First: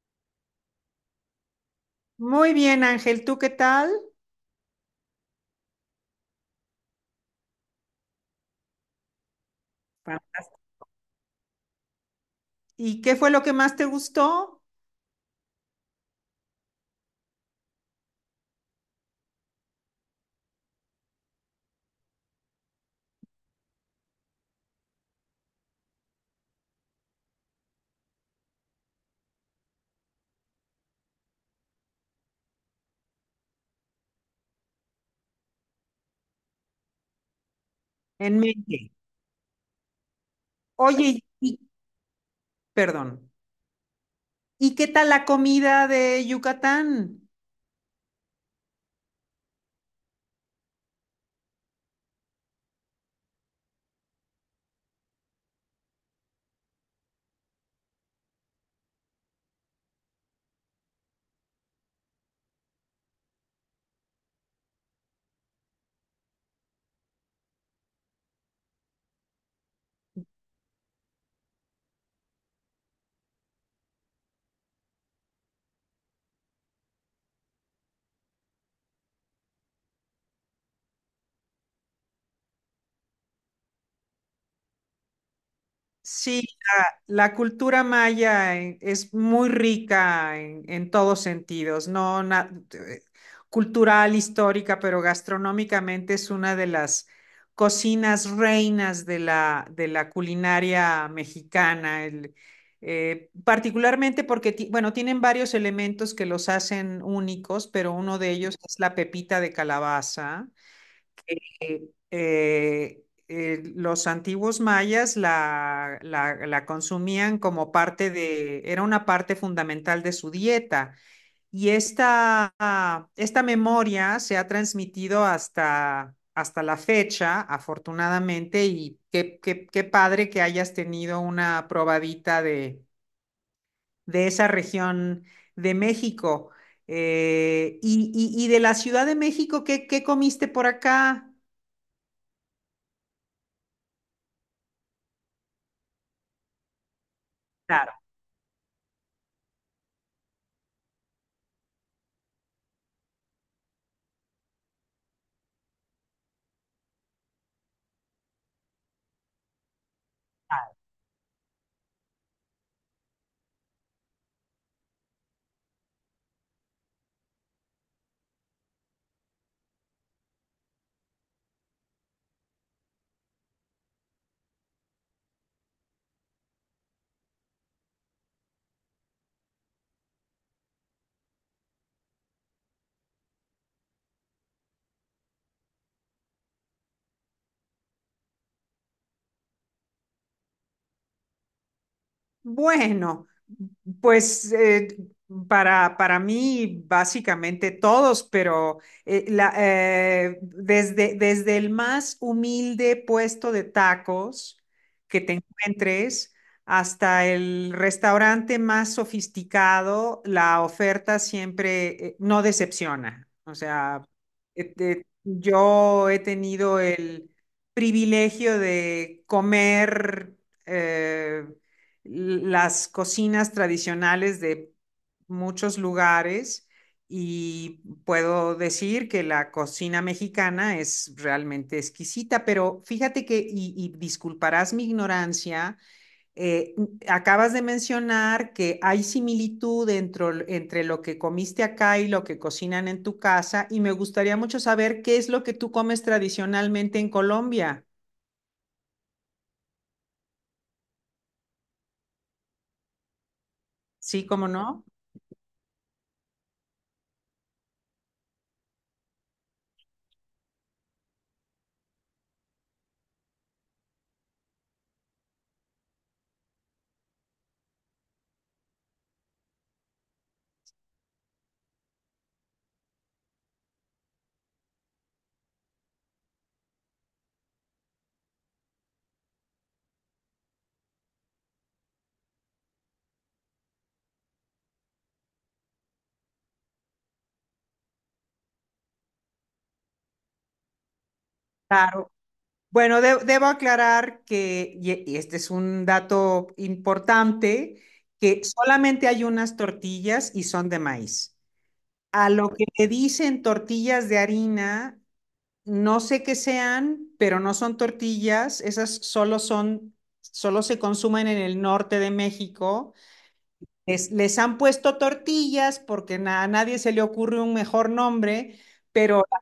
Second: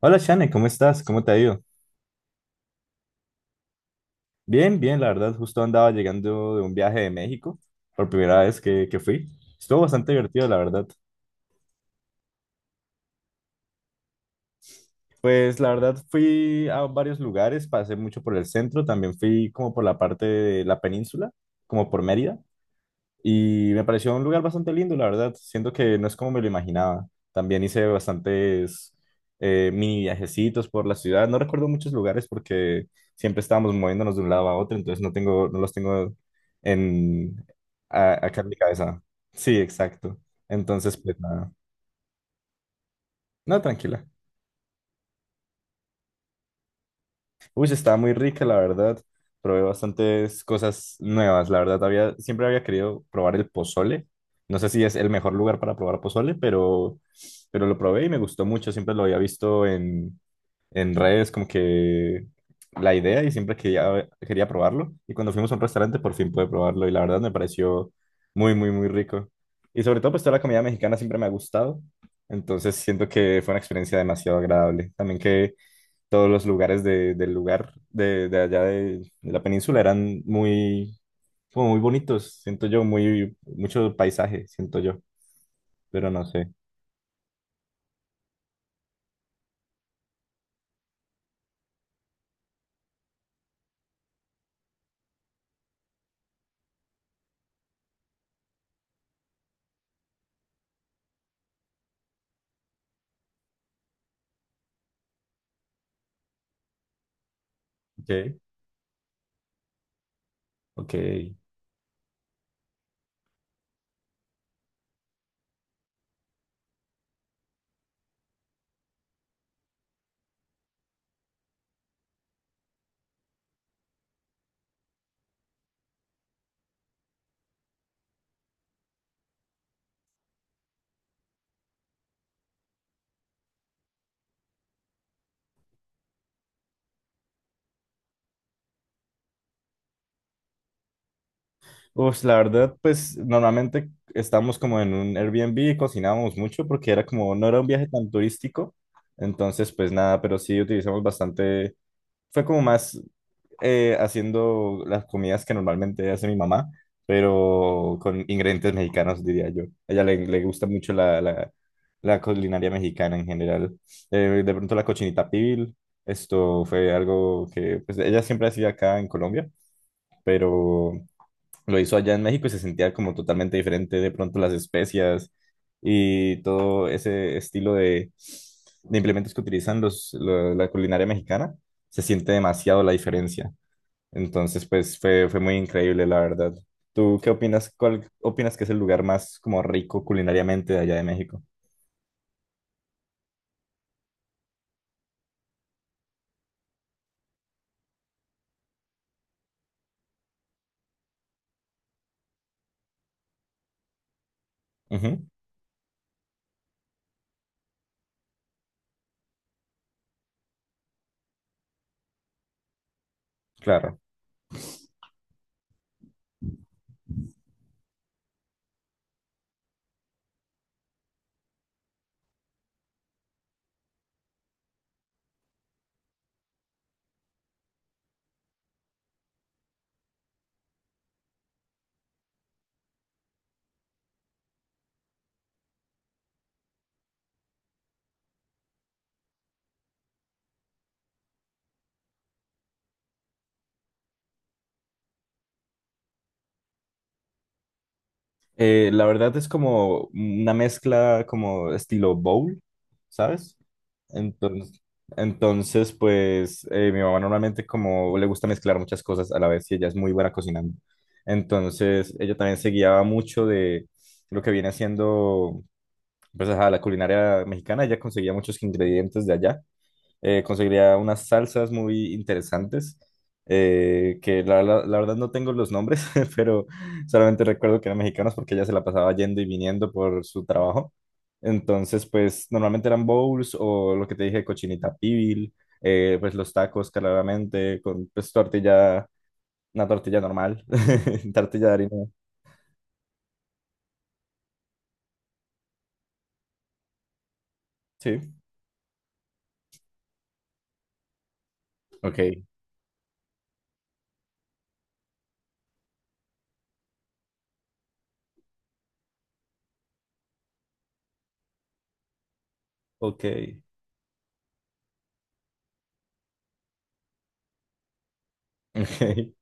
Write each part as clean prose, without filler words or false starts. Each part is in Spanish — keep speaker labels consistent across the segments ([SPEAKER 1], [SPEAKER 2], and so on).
[SPEAKER 1] Hola Shane, ¿cómo estás? ¿Cómo te ha ido?
[SPEAKER 2] Muy bien, Ángel, ¿tú qué tal?
[SPEAKER 1] Bien, bien, la verdad, justo andaba llegando de un viaje de México, por primera vez que fui. Estuvo bastante divertido, la
[SPEAKER 2] Fantástico.
[SPEAKER 1] verdad.
[SPEAKER 2] ¿Y qué fue lo que más te gustó?
[SPEAKER 1] Pues la verdad fui a varios lugares, pasé mucho por el centro, también fui como por la parte de la península, como por Mérida. Y me pareció un lugar bastante lindo, la verdad. Siento que no es como me lo imaginaba. También hice bastantes mini viajecitos por la ciudad. No recuerdo muchos lugares porque siempre estábamos moviéndonos de un lado a otro, entonces no los tengo en,
[SPEAKER 2] En
[SPEAKER 1] acá en mi
[SPEAKER 2] mente.
[SPEAKER 1] cabeza. Sí, exacto. Entonces, pues
[SPEAKER 2] Oye, y-
[SPEAKER 1] nada.
[SPEAKER 2] y- Perdón.
[SPEAKER 1] No, tranquila.
[SPEAKER 2] ¿Y qué tal la comida de Yucatán?
[SPEAKER 1] Uy, está muy rica, la verdad. Probé bastantes cosas nuevas, la verdad. Siempre había querido probar el pozole. No sé si es el mejor lugar para probar pozole, pero lo probé y me gustó mucho. Siempre lo había visto en redes, como que la idea y siempre quería probarlo. Y cuando fuimos a un restaurante, por fin pude probarlo y la verdad me pareció muy, muy, muy rico. Y sobre todo, pues toda la comida mexicana siempre me ha gustado. Entonces siento que fue una experiencia demasiado agradable. También que todos los lugares del lugar de allá de la península eran muy, como muy bonitos, siento yo, muy, mucho paisaje, siento yo, pero no
[SPEAKER 2] Sí,
[SPEAKER 1] sé.
[SPEAKER 2] la cultura maya es muy rica en todos sentidos, no na- cultural, histórica, pero gastronómicamente es una de las cocinas reinas de de la culinaria mexicana, particularmente porque, bueno, tienen varios elementos que los hacen únicos, pero uno de
[SPEAKER 1] Okay.
[SPEAKER 2] ellos es la pepita de calabaza.
[SPEAKER 1] Okay.
[SPEAKER 2] eh, los antiguos mayas la consumían como parte de, era una parte fundamental de su dieta. Y esta, ah, esta memoria se ha transmitido hasta la fecha, afortunadamente, y qué, qué padre que hayas tenido una probadita de esa región de México. Y de la Ciudad de México, ¿qué, qué comiste por acá?
[SPEAKER 1] Pues la verdad, pues normalmente estábamos como en un Airbnb y cocinábamos mucho porque era como, no era un viaje
[SPEAKER 2] Claro.
[SPEAKER 1] tan turístico, entonces pues nada, pero sí utilizamos bastante fue como más haciendo las comidas que normalmente hace mi mamá, pero con ingredientes mexicanos, diría yo. A ella le gusta mucho la culinaria mexicana en general. De pronto la cochinita pibil, esto fue algo que pues, ella siempre hacía acá en Colombia, pero lo hizo allá en México y se sentía como totalmente diferente de pronto las especias y todo ese estilo de implementos que utilizan la culinaria mexicana, se siente demasiado la diferencia. Entonces, fue muy increíble, la verdad. ¿Tú qué opinas? ¿Cuál opinas que es el lugar más como rico culinariamente de allá de México?
[SPEAKER 2] Bueno, pues eh, para mí básicamente todos, pero desde, desde el más humilde puesto de tacos que
[SPEAKER 1] Ujú,
[SPEAKER 2] te encuentres hasta el restaurante más sofisticado, la oferta siempre no decepciona. O
[SPEAKER 1] claro.
[SPEAKER 2] sea, yo he tenido el privilegio de comer. eh, las cocinas tradicionales de muchos lugares, y puedo decir que la cocina mexicana es realmente exquisita, pero fíjate que, y disculparás mi ignorancia, eh, acabas de mencionar que hay similitud entre lo que comiste acá y lo que cocinan en tu casa, y me gustaría mucho saber qué es lo que tú comes tradicionalmente en Colombia.
[SPEAKER 1] La verdad es como una mezcla como estilo bowl, ¿sabes?
[SPEAKER 2] Sí, cómo
[SPEAKER 1] Entonces,
[SPEAKER 2] no.
[SPEAKER 1] entonces pues mi mamá normalmente como le gusta mezclar muchas cosas a la vez y ella es muy buena cocinando. Entonces ella también se guiaba mucho de lo que viene haciendo pues, ajá, la culinaria mexicana. Ella conseguía muchos ingredientes de allá conseguiría unas salsas muy interesantes, que la verdad no tengo los nombres, pero solamente recuerdo que eran mexicanos porque ella se la pasaba yendo y viniendo por su trabajo. Entonces, pues normalmente eran bowls o lo que te dije, cochinita pibil, pues los tacos claramente, con pues tortilla, una tortilla normal, tortilla de harina.
[SPEAKER 2] Claro. Bueno, debo aclarar que, y este es un dato importante,
[SPEAKER 1] Sí,
[SPEAKER 2] que solamente hay unas tortillas y son de maíz. A
[SPEAKER 1] ok,
[SPEAKER 2] lo que le dicen tortillas de harina, no sé qué sean, pero no son tortillas, solo se consumen en el norte de México.
[SPEAKER 1] ok,
[SPEAKER 2] Les han puesto tortillas porque a nadie se le ocurre un mejor nombre, pero
[SPEAKER 1] ok,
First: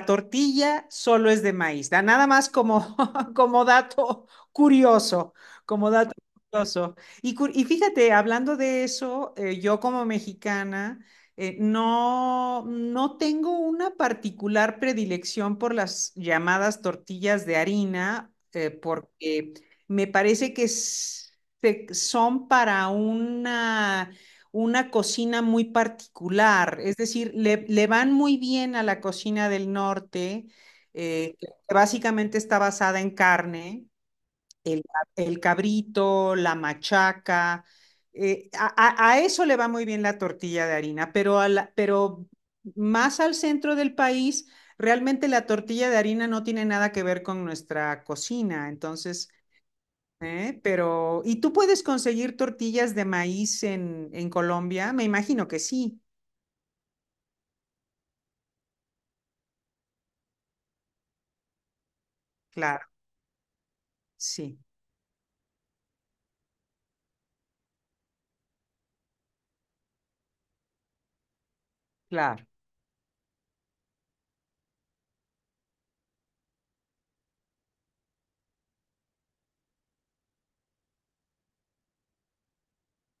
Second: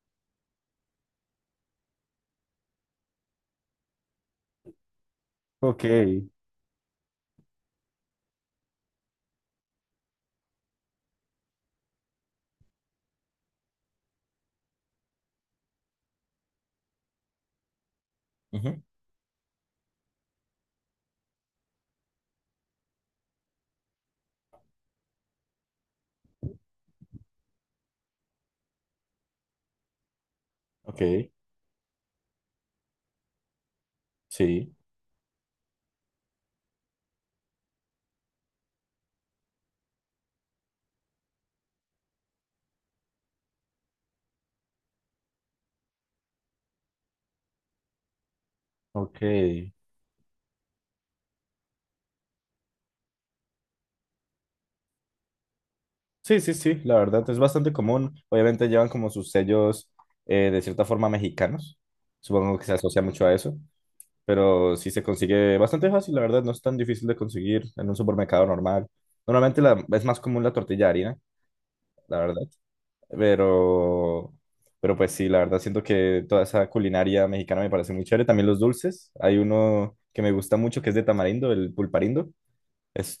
[SPEAKER 2] la tortilla solo es de maíz. Nada más como, como dato curioso,
[SPEAKER 1] ok,
[SPEAKER 2] como dato curioso. Y, y fíjate, hablando de eso, yo como mexicana no, no tengo una particular predilección por las llamadas tortillas de harina,
[SPEAKER 1] ujú,
[SPEAKER 2] porque me parece que es son para una cocina muy particular, es decir, le van muy bien a la cocina del norte,
[SPEAKER 1] ok,
[SPEAKER 2] que básicamente está basada en carne,
[SPEAKER 1] sí,
[SPEAKER 2] el, el cabrito, la machaca. eh, a, a eso le va muy bien la tortilla de harina, pero, pero más al centro del país, realmente la tortilla de harina no tiene nada que ver con nuestra cocina. Entonces,
[SPEAKER 1] ok.
[SPEAKER 2] ¿eh? Pero, ¿y tú puedes conseguir tortillas de maíz en Colombia? Me imagino que sí,
[SPEAKER 1] Sí, sí, sí, la verdad es bastante común. Obviamente llevan como sus sellos de cierta forma mexicanos. Supongo que se
[SPEAKER 2] claro,
[SPEAKER 1] asocia mucho a eso,
[SPEAKER 2] sí,
[SPEAKER 1] pero sí se consigue bastante fácil, la verdad, no es tan difícil de conseguir en un supermercado normal. Normalmente la- es más común la tortilla de harina, la verdad,
[SPEAKER 2] claro.
[SPEAKER 1] pero, pero pues sí, la verdad siento que toda esa culinaria mexicana me parece muy chévere. También los dulces, hay uno que me gusta mucho que es de tamarindo, el pulparindo.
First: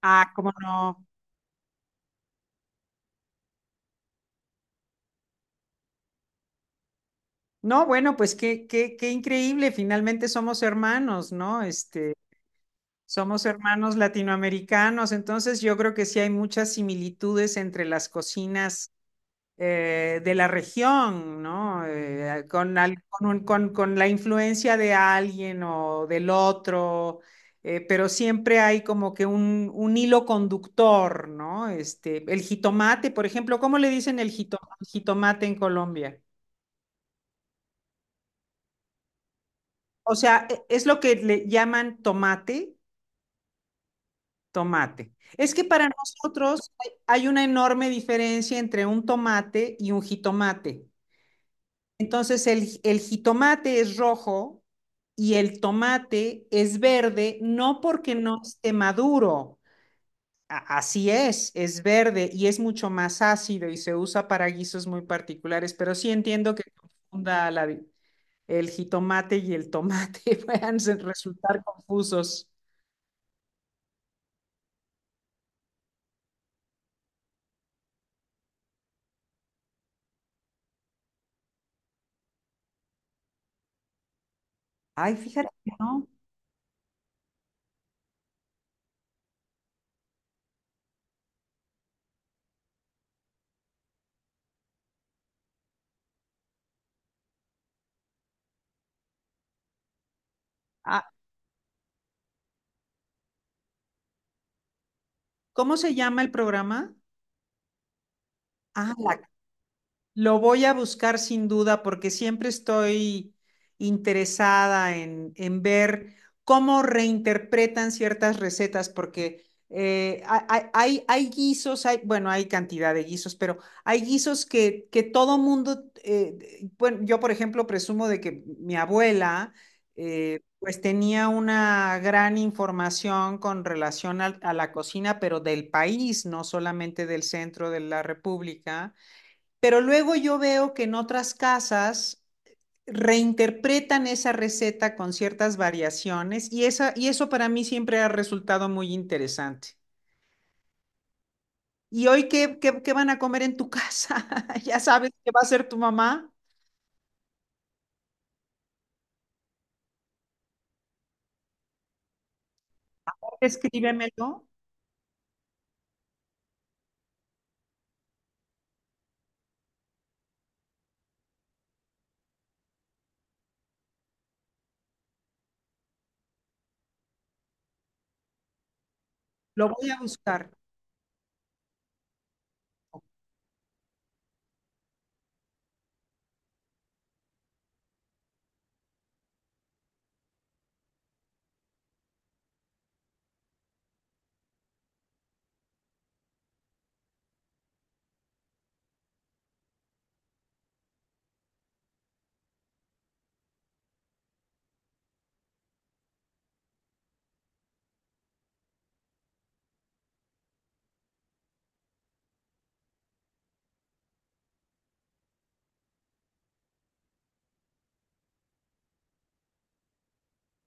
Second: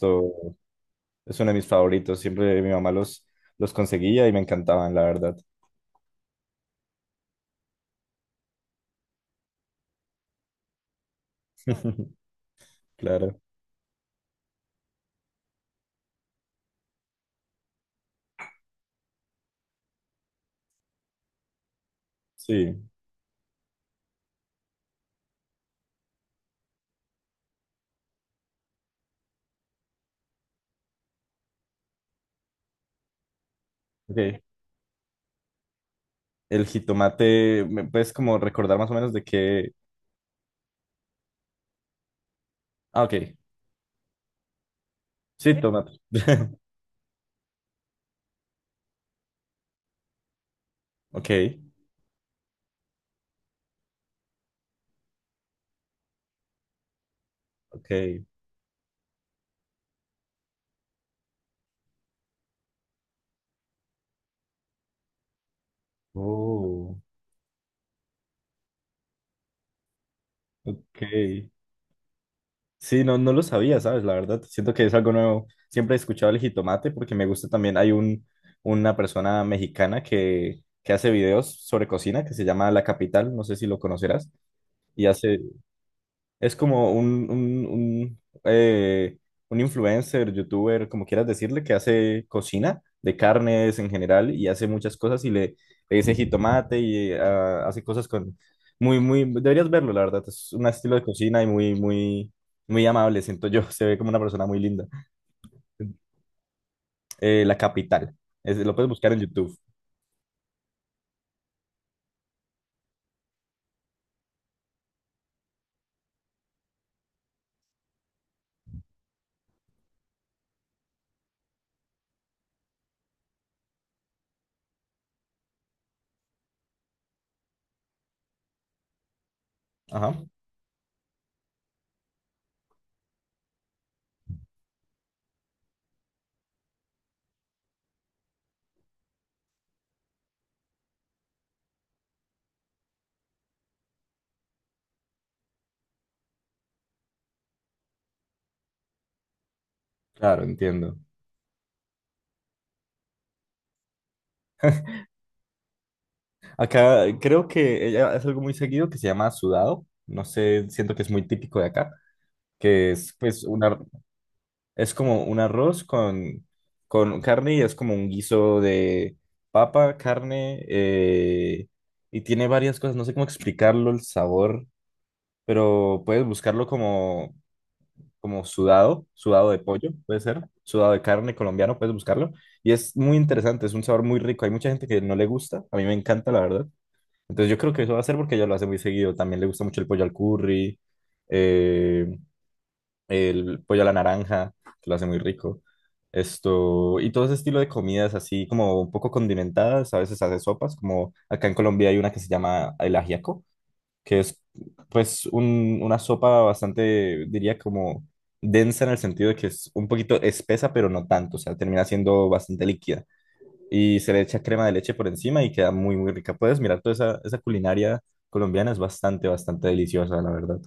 [SPEAKER 2] Ah, ¿cómo no?
[SPEAKER 1] es uno de mis favoritos. Siempre mi mamá los conseguía y me encantaban, la verdad.
[SPEAKER 2] No, bueno, pues qué, qué, qué increíble, finalmente somos hermanos, ¿no? Este,
[SPEAKER 1] Claro.
[SPEAKER 2] somos hermanos latinoamericanos, entonces yo creo que sí hay muchas similitudes entre las cocinas. De la región, ¿no? Con,
[SPEAKER 1] Sí.
[SPEAKER 2] al- con un- con- Con la influencia de alguien o del otro, pero siempre hay como que un hilo conductor, ¿no? Este, el jitomate, por ejemplo, ¿cómo le dicen el
[SPEAKER 1] Ok.
[SPEAKER 2] jitomate en Colombia?
[SPEAKER 1] El jitomate, ¿me puedes como recordar más o menos de qué?
[SPEAKER 2] O sea, es lo que le llaman tomate,
[SPEAKER 1] Ah, ok.
[SPEAKER 2] tomate.
[SPEAKER 1] Sí,
[SPEAKER 2] Es que para
[SPEAKER 1] tomate.
[SPEAKER 2] nosotros hay una enorme diferencia entre un tomate y un jitomate.
[SPEAKER 1] Ok.
[SPEAKER 2] Entonces el jitomate es rojo y el tomate es verde, no porque
[SPEAKER 1] Ok.
[SPEAKER 2] no esté maduro. Así es verde y es mucho más ácido y se usa para guisos muy particulares, pero sí entiendo que
[SPEAKER 1] Oh,
[SPEAKER 2] confunda la el jitomate y el tomate
[SPEAKER 1] ok.
[SPEAKER 2] resultar confusos.
[SPEAKER 1] Sí, no, no lo sabía, ¿sabes? La verdad, siento que es algo nuevo. Siempre he escuchado el jitomate porque me gusta también. Una persona mexicana que hace videos sobre cocina que se llama La Capital, no sé si lo conocerás, y
[SPEAKER 2] Ay,
[SPEAKER 1] hace,
[SPEAKER 2] fíjate, que ¿no?
[SPEAKER 1] es como un un influencer, youtuber, como quieras decirle, que hace cocina de carnes en general y hace muchas cosas y le dice jitomate y hace cosas con... Muy, muy... Deberías verlo, la verdad. Es un estilo de
[SPEAKER 2] Ah,
[SPEAKER 1] cocina y muy, muy, muy amable, siento yo. Se ve como una persona muy linda.
[SPEAKER 2] ¿cómo se llama el programa?
[SPEAKER 1] La Capital. Es- lo puedes
[SPEAKER 2] Ah,
[SPEAKER 1] buscar
[SPEAKER 2] la
[SPEAKER 1] en YouTube.
[SPEAKER 2] Lo voy a buscar sin duda porque siempre estoy interesada en ver cómo reinterpretan ciertas recetas, porque eh, ha- hay, hay guisos, hay, bueno, hay cantidad de guisos, pero hay guisos que todo mundo, bueno, yo por ejemplo presumo de que mi abuela,
[SPEAKER 1] Ajá.
[SPEAKER 2] pues tenía una gran información con relación a la cocina, pero del país, no solamente del centro de la República, pero luego yo veo que en otras casas reinterpretan esa receta con ciertas variaciones y, y eso para mí siempre ha resultado muy interesante.
[SPEAKER 1] Claro, entiendo.
[SPEAKER 2] ¿Y hoy qué, qué, qué van a comer en tu casa? ¿Ya sabes qué va a hacer tu mamá?
[SPEAKER 1] Acá creo que ella hace algo muy seguido que se llama sudado. No sé, siento que es muy típico de acá. Que es pues un
[SPEAKER 2] Escríbemelo,
[SPEAKER 1] es como un arroz con carne y es como un guiso de papa, carne y tiene varias cosas, no sé cómo explicarlo el sabor, pero puedes buscarlo como sudado, sudado de
[SPEAKER 2] lo
[SPEAKER 1] pollo,
[SPEAKER 2] voy a
[SPEAKER 1] puede ser,
[SPEAKER 2] buscar.
[SPEAKER 1] sudado de carne colombiano, puedes buscarlo y es muy interesante, es un sabor muy rico, hay mucha gente que no le gusta, a mí me encanta la verdad. Entonces yo creo que eso va a ser porque ella lo hace muy seguido, también le gusta mucho el pollo al curry. eh, el pollo a la naranja, que lo hace muy rico. Esto, y todo ese estilo de comidas así como un poco condimentadas, a veces hace sopas, como acá en Colombia hay una que se llama el ajiaco, que es pues una sopa bastante, diría como densa en el sentido de que es un poquito espesa, pero no tanto, o sea, termina siendo bastante líquida. Y se le echa crema de leche por encima y queda muy, muy rica. Puedes mirar toda esa culinaria colombiana, es bastante, bastante deliciosa, la verdad.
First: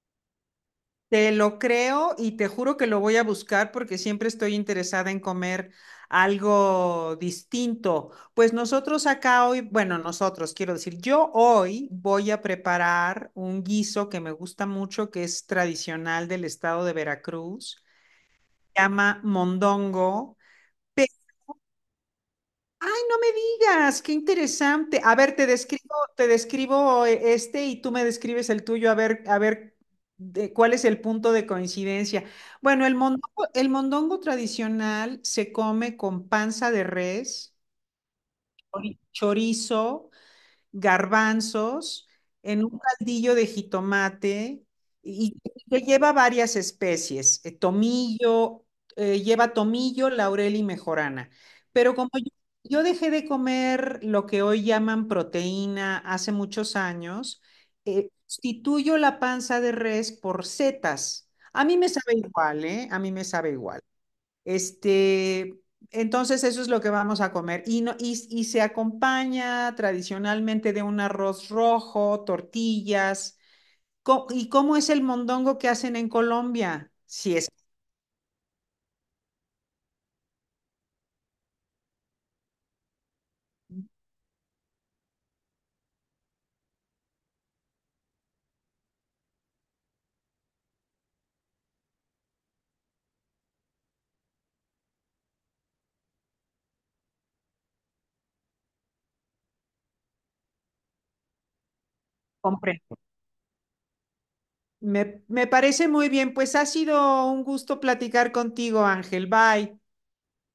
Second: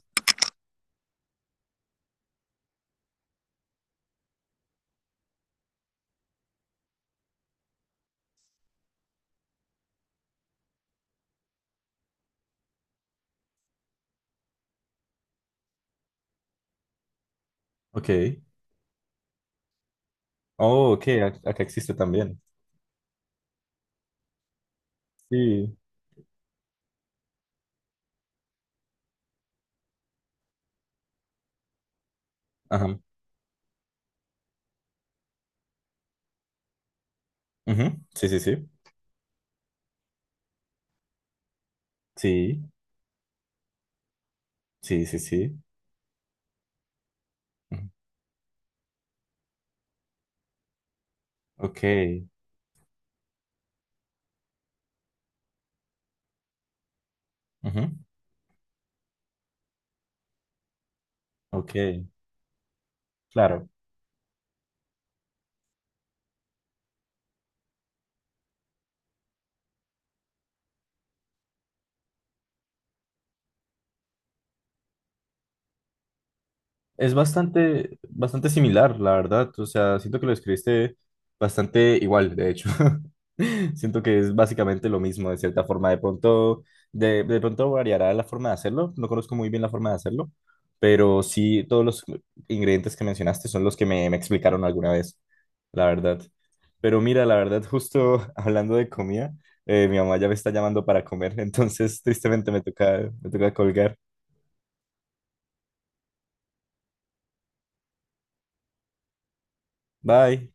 [SPEAKER 2] Te lo creo y te juro que lo voy a buscar porque siempre estoy interesada en comer algo distinto. Pues nosotros acá hoy, bueno, nosotros quiero decir, yo hoy voy a preparar un guiso que me gusta mucho, que es tradicional del estado de Veracruz,
[SPEAKER 1] Ok.
[SPEAKER 2] se llama mondongo.
[SPEAKER 1] Oh, ok, a- acá existe también.
[SPEAKER 2] No me digas, qué interesante. A ver,
[SPEAKER 1] Sí.
[SPEAKER 2] te describo este, y tú me describes el tuyo, a ver de cuál es el punto de coincidencia. Bueno,
[SPEAKER 1] Ajá.
[SPEAKER 2] el mondongo tradicional se come con panza de res,
[SPEAKER 1] Ujú. Sí, sí, sí.
[SPEAKER 2] chorizo, garbanzos
[SPEAKER 1] Sí,
[SPEAKER 2] en un caldillo de jitomate
[SPEAKER 1] sí, sí,
[SPEAKER 2] y
[SPEAKER 1] sí.
[SPEAKER 2] que lleva varias especies,
[SPEAKER 1] Ujú.
[SPEAKER 2] lleva tomillo, laurel y mejorana.
[SPEAKER 1] Ok.
[SPEAKER 2] Pero como yo dejé de comer lo que hoy llaman proteína hace muchos años,
[SPEAKER 1] Ujú.
[SPEAKER 2] sustituyo la panza de res por setas. A
[SPEAKER 1] Ok.
[SPEAKER 2] mí me sabe igual, ¿eh? A mí me sabe
[SPEAKER 1] Claro.
[SPEAKER 2] igual. Este, entonces eso es lo que vamos a comer. Y, no, y se acompaña tradicionalmente de un arroz rojo, tortillas. ¿Y cómo es el mondongo que hacen en Colombia?
[SPEAKER 1] Es
[SPEAKER 2] Si es que
[SPEAKER 1] bastante, bastante similar, la verdad. O sea, siento que lo escribiste bastante igual, de hecho. Siento que es básicamente lo mismo, de cierta forma. De pronto variará la forma de hacerlo. No conozco muy bien la forma de hacerlo, pero sí todos los ingredientes que mencionaste son los que me explicaron alguna vez, la verdad. Pero mira, la verdad, justo hablando de comida, mi mamá ya me está llamando para comer, entonces tristemente
[SPEAKER 2] compren.
[SPEAKER 1] me toca colgar.
[SPEAKER 2] Me parece muy bien. Pues ha sido un gusto platicar contigo, Ángel. Bye.
[SPEAKER 1] Bye.